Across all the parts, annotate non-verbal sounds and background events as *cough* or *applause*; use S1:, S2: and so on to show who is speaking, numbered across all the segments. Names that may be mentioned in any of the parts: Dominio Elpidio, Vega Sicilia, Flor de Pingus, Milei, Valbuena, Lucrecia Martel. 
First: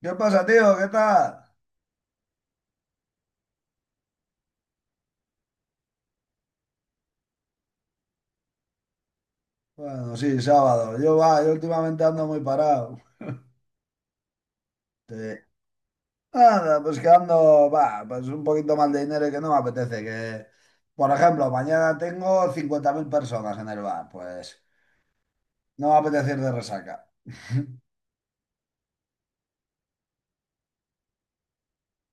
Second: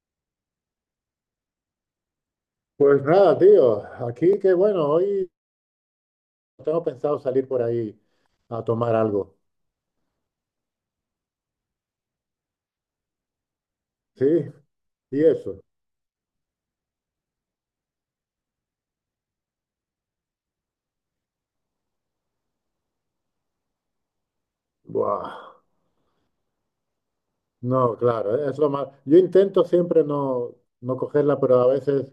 S1: ¿Qué pasa, tío? ¿Qué tal?
S2: Pues nada, tío, aquí que bueno, hoy tengo pensado salir por ahí a tomar algo.
S1: Bueno, sí, sábado. Yo, va, yo últimamente ando muy parado.
S2: ¿Sí?
S1: Sí.
S2: Y eso,
S1: Nada, pues que ando, va, pues un poquito mal de dinero y que no me apetece. Que, por ejemplo, mañana tengo 50.000 personas en el bar. Pues
S2: buah,
S1: no me apetece ir de resaca. *laughs*
S2: no, claro, es lo más. Yo intento siempre no cogerla, pero a veces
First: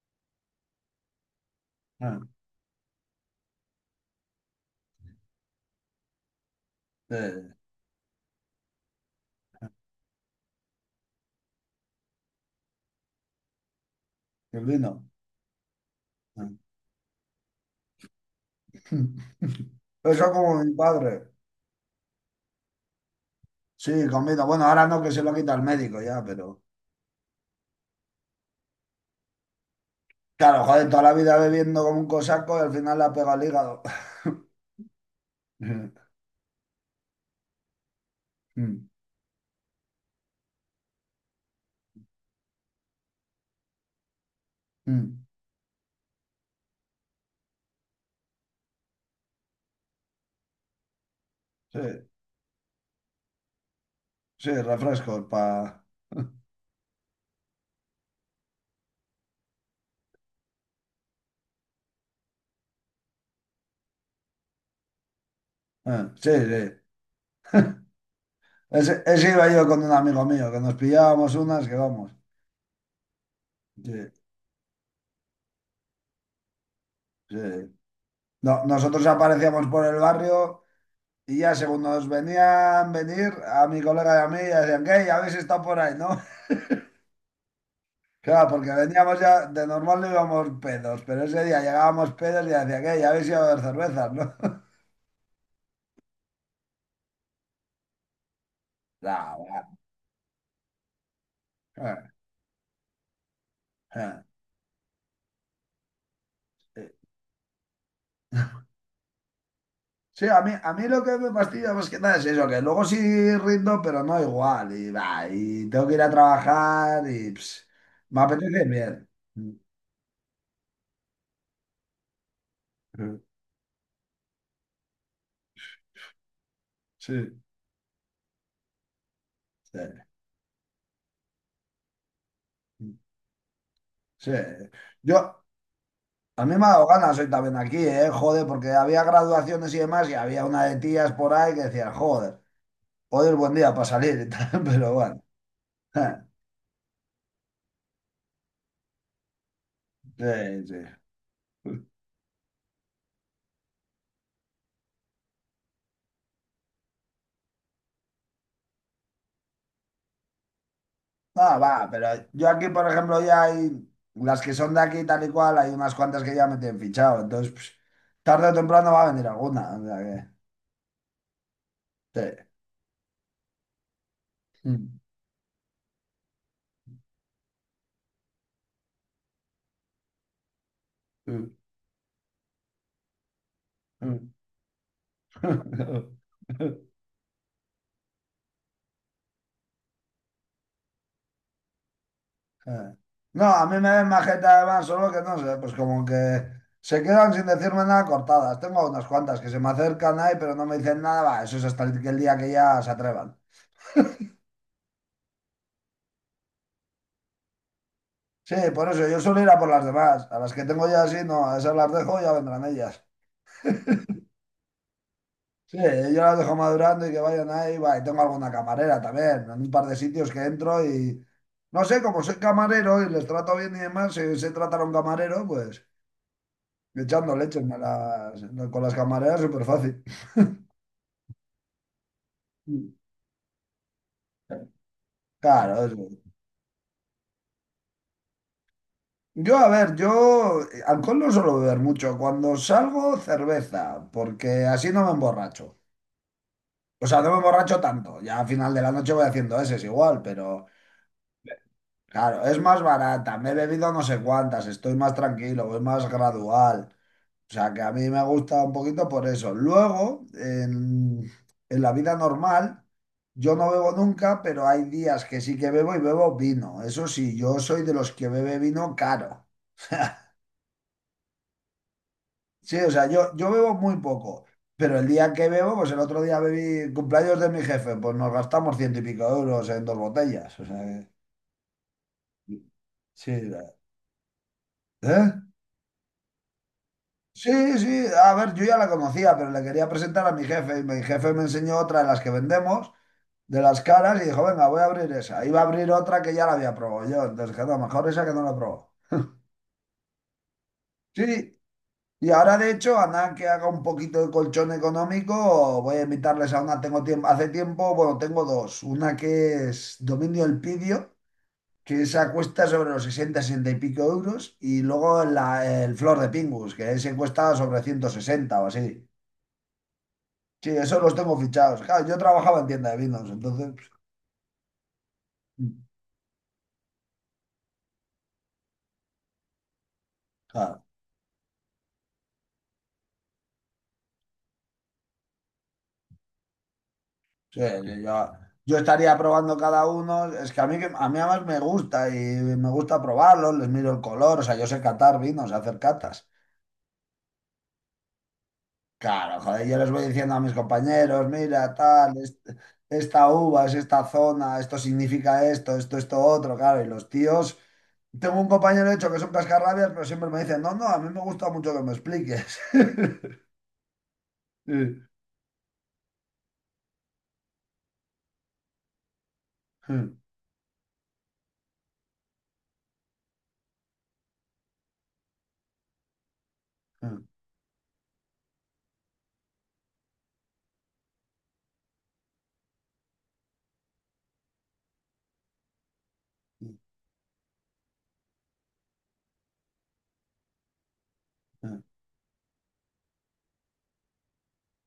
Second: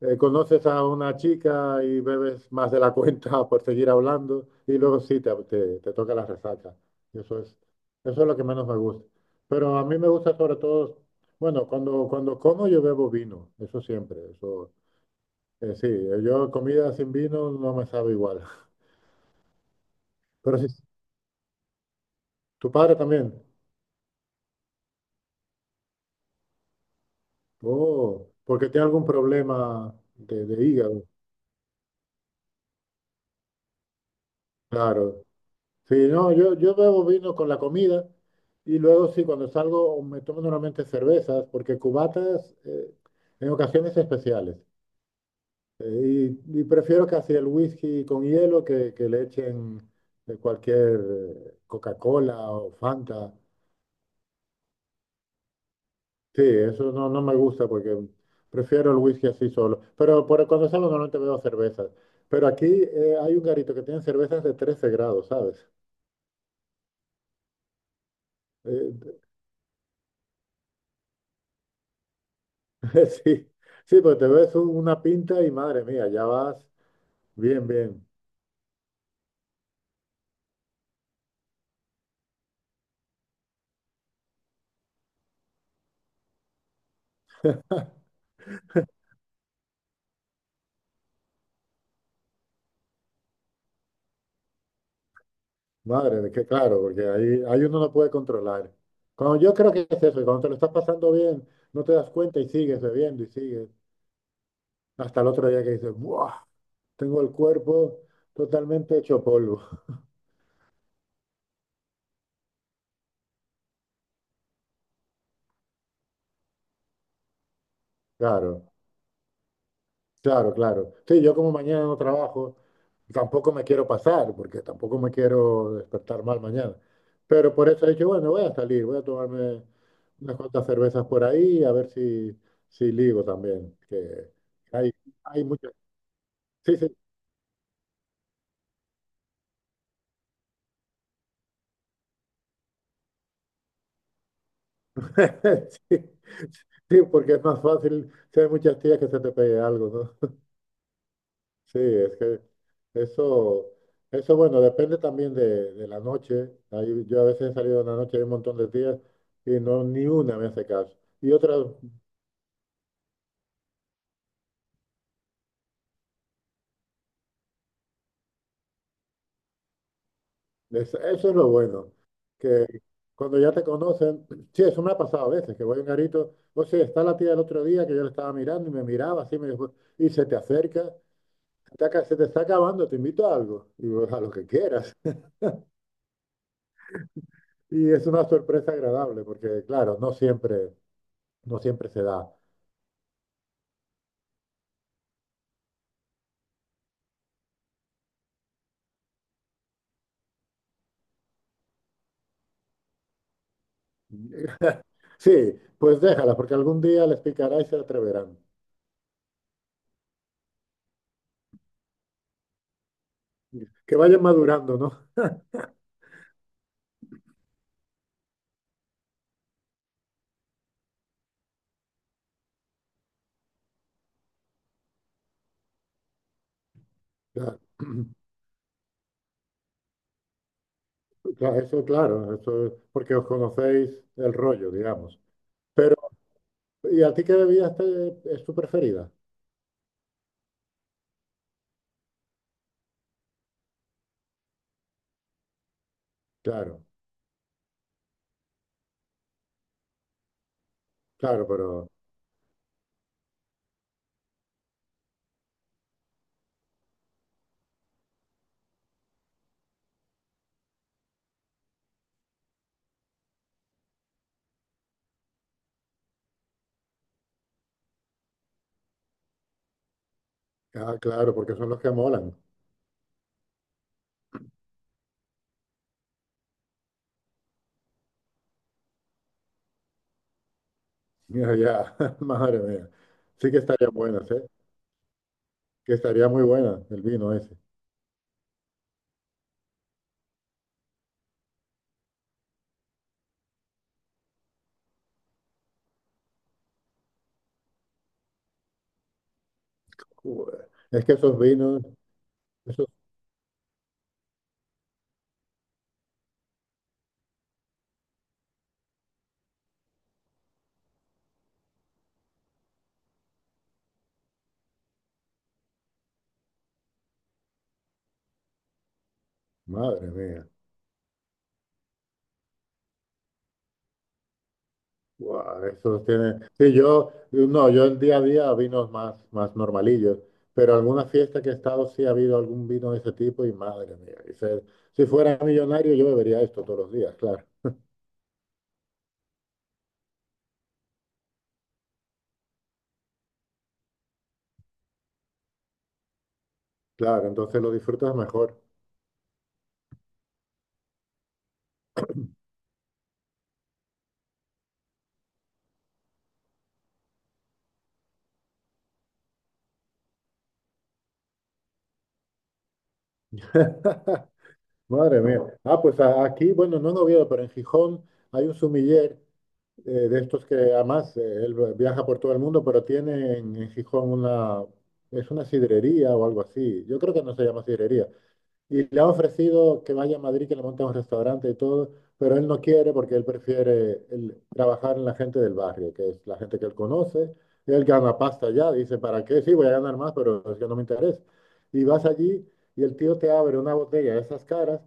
S2: conoces a una chica y
S1: Ah,
S2: bebes más de la cuenta *laughs* por seguir hablando y luego sí te toca la resaca.
S1: sí,
S2: Y Eso es, eso es lo que menos me gusta. Pero a mí me gusta sobre todo, bueno, cuando como yo bebo vino, eso siempre,
S1: el
S2: eso.
S1: vino.
S2: Sí, yo
S1: Ah.
S2: comida sin vino no me sabe igual. *laughs*
S1: *laughs* Eso
S2: Pero
S1: como
S2: sí,
S1: mi padre.
S2: tu padre también.
S1: Sí, con vino. Bueno, ahora no, que se lo quita el médico ya, pero...
S2: Oh, porque tiene algún problema
S1: Claro,
S2: de
S1: joder, toda
S2: hígado.
S1: la vida bebiendo como un cosaco y al final le ha pegado el hígado. *laughs*
S2: Claro. Sí, no, yo bebo vino con la comida y
S1: Mm.
S2: luego sí, cuando salgo me tomo normalmente cervezas, porque cubatas en ocasiones especiales.
S1: Mm.
S2: Y prefiero casi el whisky con hielo que le echen cualquier
S1: Sí,
S2: Coca-Cola o Fanta.
S1: sí, refrescos para... *laughs*
S2: Sí, eso no, no me gusta porque prefiero el whisky así solo. Pero por, cuando salgo normalmente veo cervezas. Pero aquí hay un garito que tiene cervezas de 13 grados, ¿sabes?
S1: Sí, sí. Ese,
S2: Eh,
S1: ese iba yo con un amigo mío, que nos pillábamos unas que vamos.
S2: *laughs* sí,
S1: Sí,
S2: sí, pues te ves una pinta y madre mía, ya vas
S1: sí.
S2: bien, bien.
S1: No, nosotros aparecíamos por el barrio y ya según nos venían venir, a mi colega y a mí ya decían, ¿qué? ¿Ya habéis estado por ahí, no? *laughs* Claro, porque veníamos ya, de normal no íbamos pedos, pero ese día llegábamos pedos y decían, ¿qué? ¿Ya habéis ido a ver cervezas, no? *laughs*
S2: Madre, de que claro, porque ahí uno no puede controlar. Cuando
S1: No,
S2: yo creo que es eso, y cuando te lo estás pasando bien, no te das cuenta y sigues bebiendo y sigues.
S1: bueno.
S2: Hasta el otro día que dices, ¡buah! Tengo el cuerpo totalmente hecho polvo.
S1: Sí, a mí lo que me fastidia más que nada es eso, que luego sí rindo, pero no igual. Y, va, y tengo que ir a trabajar y ps, me apetece
S2: Claro.
S1: bien.
S2: Claro, claro. Sí, yo como mañana no trabajo, tampoco me quiero pasar, porque tampoco me quiero despertar mal mañana.
S1: Sí,
S2: Pero por eso he dicho, bueno, voy a salir, voy a tomarme
S1: sí,
S2: unas cuantas cervezas por ahí, a ver si, si ligo también, que
S1: sí.
S2: hay,
S1: Yo,
S2: hay muchas...
S1: a mí me ha
S2: Sí,
S1: dado
S2: sí.
S1: ganas hoy también aquí, ¿eh? Joder, porque había graduaciones y demás y había una de tías por ahí que decían, joder, hoy es buen día para salir y tal, *laughs* pero bueno.
S2: *laughs* sí,
S1: *laughs*
S2: sí, porque es más fácil si hay muchas tías que se te pegue algo, ¿no?
S1: Sí,
S2: Sí,
S1: sí.
S2: es que eso, eso bueno, depende también de la noche. Ahí yo a veces he salido en la noche hay un montón de días y no ni una me hace caso. Y
S1: Ah,
S2: otras,
S1: va, pero yo aquí, por ejemplo, ya hay las que son de aquí tal y cual, hay unas cuantas que ya me tienen fichado, entonces pues, tarde o temprano va a venir alguna. O sea
S2: eso es lo bueno,
S1: que, sí.
S2: que cuando ya te conocen, *clears throat* sí, eso me ha pasado a veces, que voy a un garito, o sea, está la tía del otro día que yo le estaba mirando y me miraba así, me dijo, y se te acerca,
S1: *laughs* Mm,
S2: Se te está acabando, te invito a algo", y yo,
S1: mm,
S2: "a
S1: mm.
S2: lo que quieras". *laughs*
S1: *laughs*
S2: Y es una sorpresa agradable, porque claro, no siempre, no siempre se da.
S1: Eh. No, a mí me ven majeta además, solo que no sé, pues como que se quedan sin decirme nada cortadas. Tengo unas cuantas que se me acercan ahí, pero no me dicen nada, va, eso es hasta el, que el día que ya se atrevan.
S2: Sí, pues déjala, porque algún día les picará y se atreverán.
S1: Sí, por eso yo suelo ir a por las demás, a las que tengo ya así, no, a esas las dejo, ya vendrán ellas.
S2: Que vayan madurando, ¿no?
S1: Sí, yo las dejo madurando y que vayan ahí. Va, y tengo alguna camarera también, en un par de sitios que entro y no sé, como soy camarero y les trato bien y demás, si sé tratar a un camarero, pues echando
S2: Ya,
S1: leche me
S2: *clears throat*
S1: las- con las camareras súper fácil.
S2: ya. Eso, claro, eso es porque os conocéis el rollo, digamos.
S1: Claro,
S2: Pero,
S1: eso.
S2: ¿y a ti qué es tu preferida?
S1: Yo, a ver, yo alcohol no suelo beber mucho. Cuando salgo, cerveza, porque así no me emborracho.
S2: Claro,
S1: O sea, no me emborracho tanto. Ya al final de la noche voy haciendo ese, es igual, pero
S2: claro, pero,
S1: claro, es más barata, me he bebido no sé cuántas, estoy más tranquilo, voy más gradual. O sea, que a mí me gusta un poquito por eso. Luego, en la vida normal, yo no bebo nunca, pero hay días que sí que bebo y bebo vino. Eso sí, yo soy de los que bebe vino caro.
S2: ah, claro, porque son los que molan.
S1: Sí, o sea, yo bebo muy poco, pero el día que bebo, pues el otro día bebí cumpleaños de mi jefe, pues nos gastamos ciento y pico euros en dos botellas. O sea, que-
S2: Ya, ya, *laughs* madre mía.
S1: sí,
S2: Sí que estarían buenas, ¿eh?
S1: ¿eh?
S2: Que estaría muy buena el vino ese.
S1: Sí, sí, a ver, yo ya la conocía, pero le quería presentar a mi jefe y mi jefe me enseñó otra de las que vendemos, de las caras, y dijo, venga, voy a abrir esa. Iba a abrir otra que ya la había probado yo, entonces dije, no, mejor esa que no la probó.
S2: Joder, es que esos
S1: Sí,
S2: vinos,
S1: y ahora de
S2: esos,
S1: hecho, a nada que haga un poquito de colchón económico, voy a invitarles a una, tengo tiempo, hace tiempo, bueno, tengo dos, una que es Dominio Elpidio, que esa cuesta sobre los 60, 60 y pico euros, y luego la- el Flor de Pingus, que ese cuesta sobre 160 o así.
S2: madre mía.
S1: Sí, eso los tengo fichados. Claro, yo trabajaba en tienda de vinos, entonces, pues,
S2: Guau, esos tienen. Sí, yo, no, yo el día a día vinos más, más normalillos, pero
S1: claro,
S2: alguna fiesta que he estado sí ha habido algún vino de ese tipo y madre mía, si fuera millonario yo bebería esto todos los días, claro,
S1: sí, sí, yo estaría probando cada uno. Es que- a mí además me gusta y me gusta probarlos, les miro el color, o sea, yo sé catar vinos, hacer catas.
S2: claro, entonces lo disfrutas mejor.
S1: Claro, joder, yo les voy diciendo a mis compañeros, mira, tal, est- esta uva es esta zona, esto significa esto, esto, esto, otro, claro, y los tíos... Tengo un compañero, de hecho, que son cascarrabias, pero siempre me dicen, no, no, a mí me gusta mucho que me expliques. *laughs*
S2: *laughs*
S1: Sí,
S2: Madre mía. Ah, pues aquí, bueno, no en Oviedo, pero en Gijón hay un sumiller
S1: sí,
S2: de estos que además él viaja por todo el mundo, pero tiene en Gijón una, es una sidrería o algo así. Yo creo que no se llama sidrería. Y le ha ofrecido que vaya a Madrid, que le monte un restaurante y todo, pero él no quiere porque él prefiere trabajar en la gente del barrio, que es la gente que
S1: sí.
S2: él conoce. Él gana pasta ya, dice, ¿para qué? Sí, voy a ganar más, pero es que no me interesa.
S1: Mm,
S2: Y vas allí y el tío te abre una botella de esas caras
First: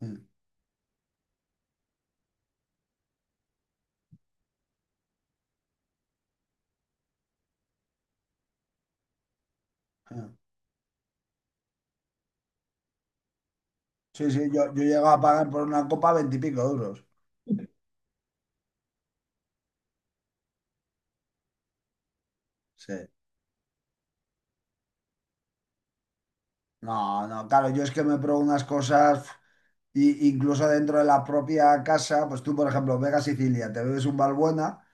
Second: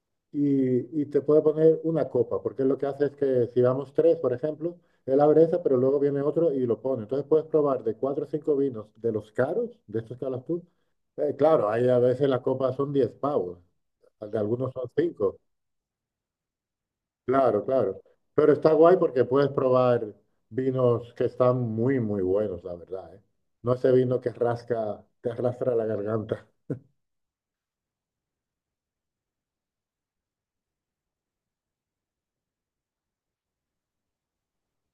S1: mm,
S2: y te puede poner una copa, porque lo que hace es que si vamos tres, por ejemplo, él abre esa, pero luego viene otro y lo pone. Entonces puedes probar de cuatro o cinco vinos de los caros, de estos que
S1: mm.
S2: hablas tú. Claro, ahí a veces la copa son 10 pavos,
S1: Sí,
S2: de
S1: sí, yo,
S2: algunos
S1: yo
S2: son
S1: llego a
S2: cinco,
S1: pagar por una copa veintipico euros.
S2: claro, claro. Pero está guay porque puedes probar vinos que están muy, muy buenos, la
S1: Sí.
S2: verdad, ¿eh? No ese vino que rasca, te arrastra la garganta.
S1: No, no, claro, yo es que me pruebo unas cosas, pf, y, incluso dentro de la propia casa, pues tú, por ejemplo, Vega Sicilia, te bebes un valbuena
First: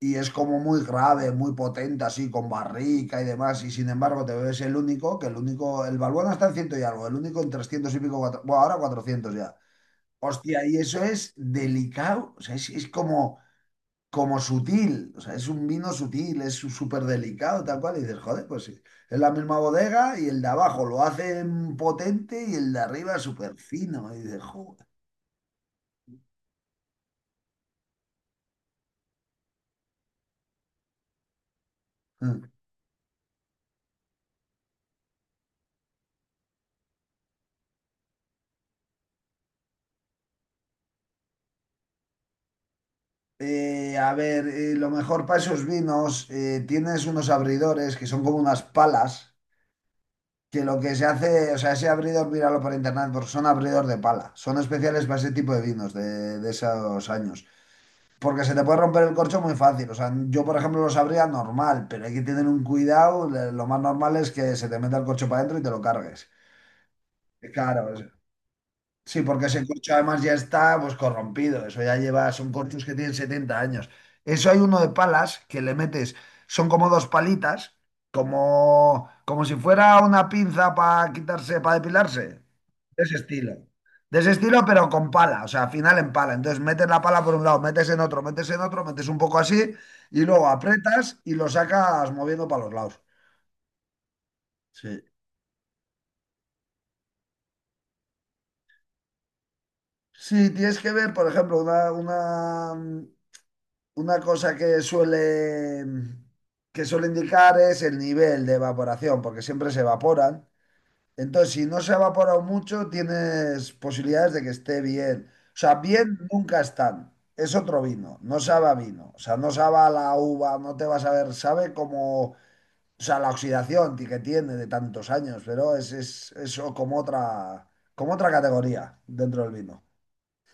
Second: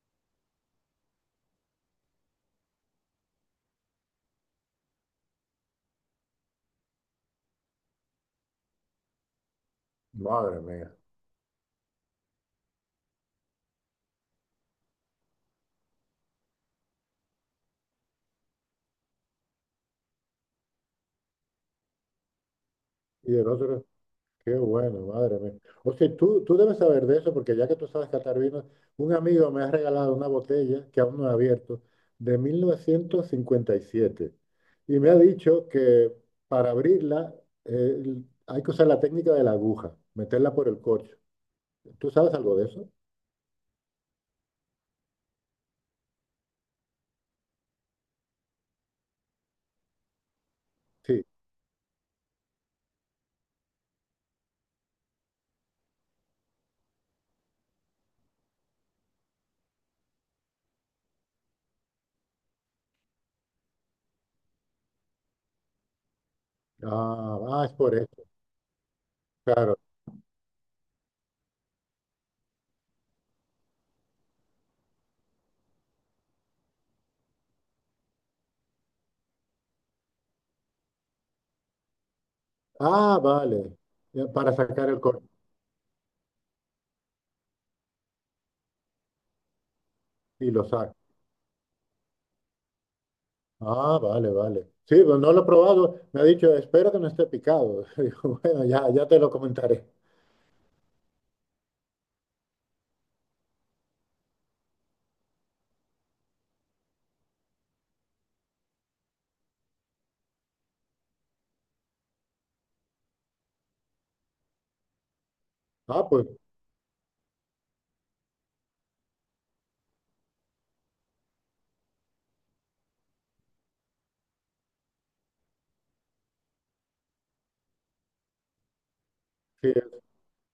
S1: y es como muy grave, muy potente, así, con barrica y demás, y sin embargo te bebes el único, que el único, el valbuena está en ciento y algo, el único en 300 y pico, cuatro- bueno, ahora 400 ya.
S2: Madre
S1: Hostia, y
S2: mía.
S1: eso es delicado, o sea, es como... como sutil, o sea, es un vino sutil, es su- súper delicado, tal cual, y dices, joder, pues sí, es la misma bodega y el de abajo lo hacen potente y el de arriba es
S2: Y el
S1: súper
S2: otro,
S1: fino, y dices,
S2: qué
S1: joder.
S2: bueno, madre mía. O sea, tú debes saber de eso, porque ya que tú sabes catar vinos, un amigo me ha regalado una botella que aún no he abierto, de
S1: Mm.
S2: 1957. Y siete. Y me ha dicho que para abrirla eh, hay que usar la técnica de la aguja, meterla por el corcho. ¿Tú sabes algo de eso?
S1: A ver, lo mejor para esos vinos, tienes unos abridores que son como unas palas, que lo que se
S2: Sí.
S1: hace, o sea, ese abridor, míralo por internet, porque son abridor de pala, son especiales para ese tipo de vinos de esos años. Porque se te puede romper el corcho muy fácil. O sea, yo, por ejemplo, lo sabría normal, pero hay que tener un cuidado. Le- Lo más normal es que se te meta el corcho para adentro y te lo cargues.
S2: Ah, ah, es
S1: Claro,
S2: por
S1: es-
S2: eso,
S1: sí, porque ese
S2: claro.
S1: corcho además ya está pues corrompido. Eso ya lleva, son corchos que tienen 70 años. Eso hay uno de palas que le metes, son como dos palitas, como, como si fuera una pinza para quitarse, para depilarse de ese
S2: Ah,
S1: estilo.
S2: vale.
S1: De
S2: Ya,
S1: ese
S2: para
S1: estilo, pero
S2: sacar el
S1: con
S2: corcho.
S1: pala, o sea, al final en pala. Entonces metes la pala por un lado, metes en otro, metes en otro, metes un poco así y luego
S2: Y lo saco.
S1: apretas y lo sacas moviendo para los lados.
S2: Ah, vale, vale. Sí,
S1: Sí.
S2: pues no lo he probado. Me ha dicho, espero que no esté picado. *laughs* Digo, bueno, ya, ya te lo comentaré.
S1: Sí, tienes que ver, por ejemplo, una cosa que suele indicar es el nivel de evaporación, porque siempre se evaporan. Entonces, si no se ha evaporado mucho, tienes posibilidades de que esté bien. O sea,
S2: Ah,
S1: bien
S2: pues
S1: nunca están. Es otro vino, no sabe a vino. O sea, no sabe a la uva, no te vas a ver, sabe como, o sea, la oxidación ti- que tiene de tantos años, pero es eso como otra categoría dentro del
S2: sí,
S1: vino.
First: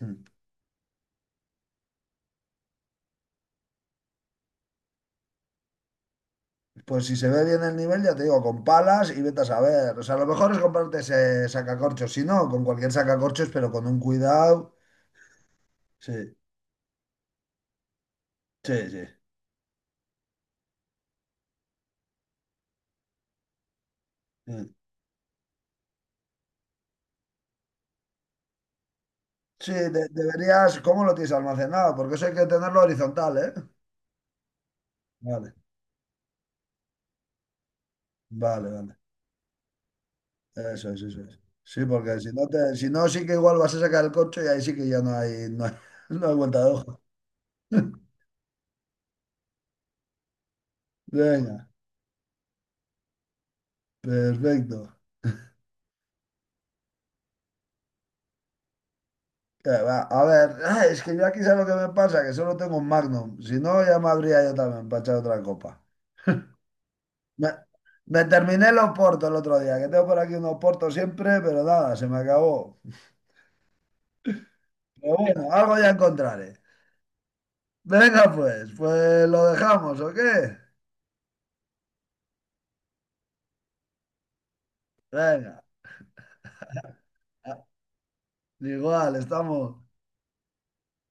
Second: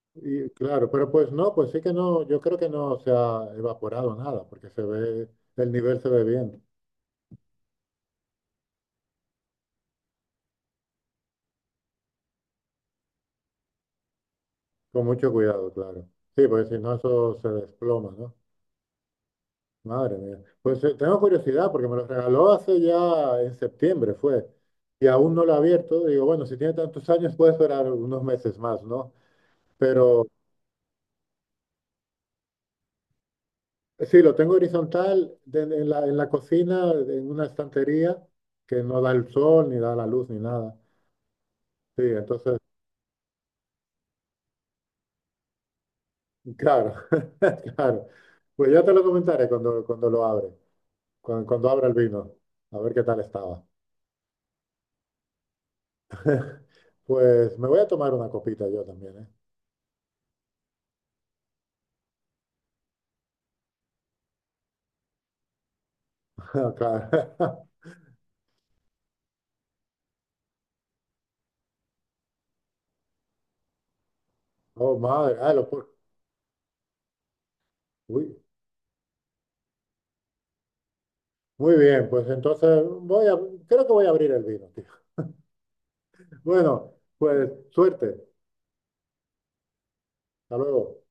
S1: *laughs* Mm.
S2: y claro, pero pues no, pues sí que no, yo creo que no se ha evaporado nada, porque se ve, el nivel se ve bien,
S1: Pues si se ve bien el nivel, ya te digo, con palas y vete a saber. O sea, lo mejor es comprarte ese sacacorchos, si no, con cualquier sacacorchos, pero con un cuidado.
S2: con mucho cuidado, claro.
S1: Sí,
S2: Sí, pues si no eso se desploma, ¿no?
S1: sí,
S2: Madre mía. Pues tengo curiosidad, porque me lo regaló hace ya en septiembre, fue,
S1: sí.
S2: y aún no lo he abierto. Digo, bueno, si tiene tantos años puede esperar unos meses más, ¿no?
S1: Sí, de-
S2: Pero
S1: deberías, ¿cómo lo tienes almacenado? Porque eso hay que tenerlo horizontal, ¿eh?
S2: sí, lo tengo horizontal
S1: Vale,
S2: en la cocina, en una estantería
S1: vale,
S2: que
S1: vale.
S2: no da el sol, ni da la luz, ni nada.
S1: Eso es, eso es. Sí,
S2: Sí,
S1: porque si no,
S2: entonces,
S1: te, si no, sí que igual vas a sacar el coche y ahí sí que ya no hay, no hay, *laughs* no hay vuelta de
S2: claro,
S1: hoja.
S2: *laughs*
S1: *laughs*
S2: claro. Pues ya te lo comentaré cuando, cuando lo abre, cuando,
S1: Venga,
S2: cuando abra el vino, a ver qué tal estaba.
S1: perfecto.
S2: *laughs* Pues me voy a tomar una copita yo también, ¿eh?
S1: Que va, a ver, ah, es que yo aquí sabes lo que me pasa, que solo tengo un Magnum. Si no, ya me habría yo también para echar otra copa. Me,
S2: *laughs* Claro.
S1: me terminé los portos el otro día, que tengo por aquí unos portos siempre, pero nada, se me acabó.
S2: *laughs* Oh,
S1: Pero
S2: madre.
S1: bueno,
S2: Ah,
S1: algo ya encontraré. Venga,
S2: uy.
S1: pues, pues lo dejamos, ¿o qué?
S2: Muy bien, pues entonces voy a, creo que voy a abrir el vino, tío.
S1: Venga,
S2: *laughs* Bueno, pues
S1: ah,
S2: suerte.
S1: igual, estamos.
S2: Hasta luego.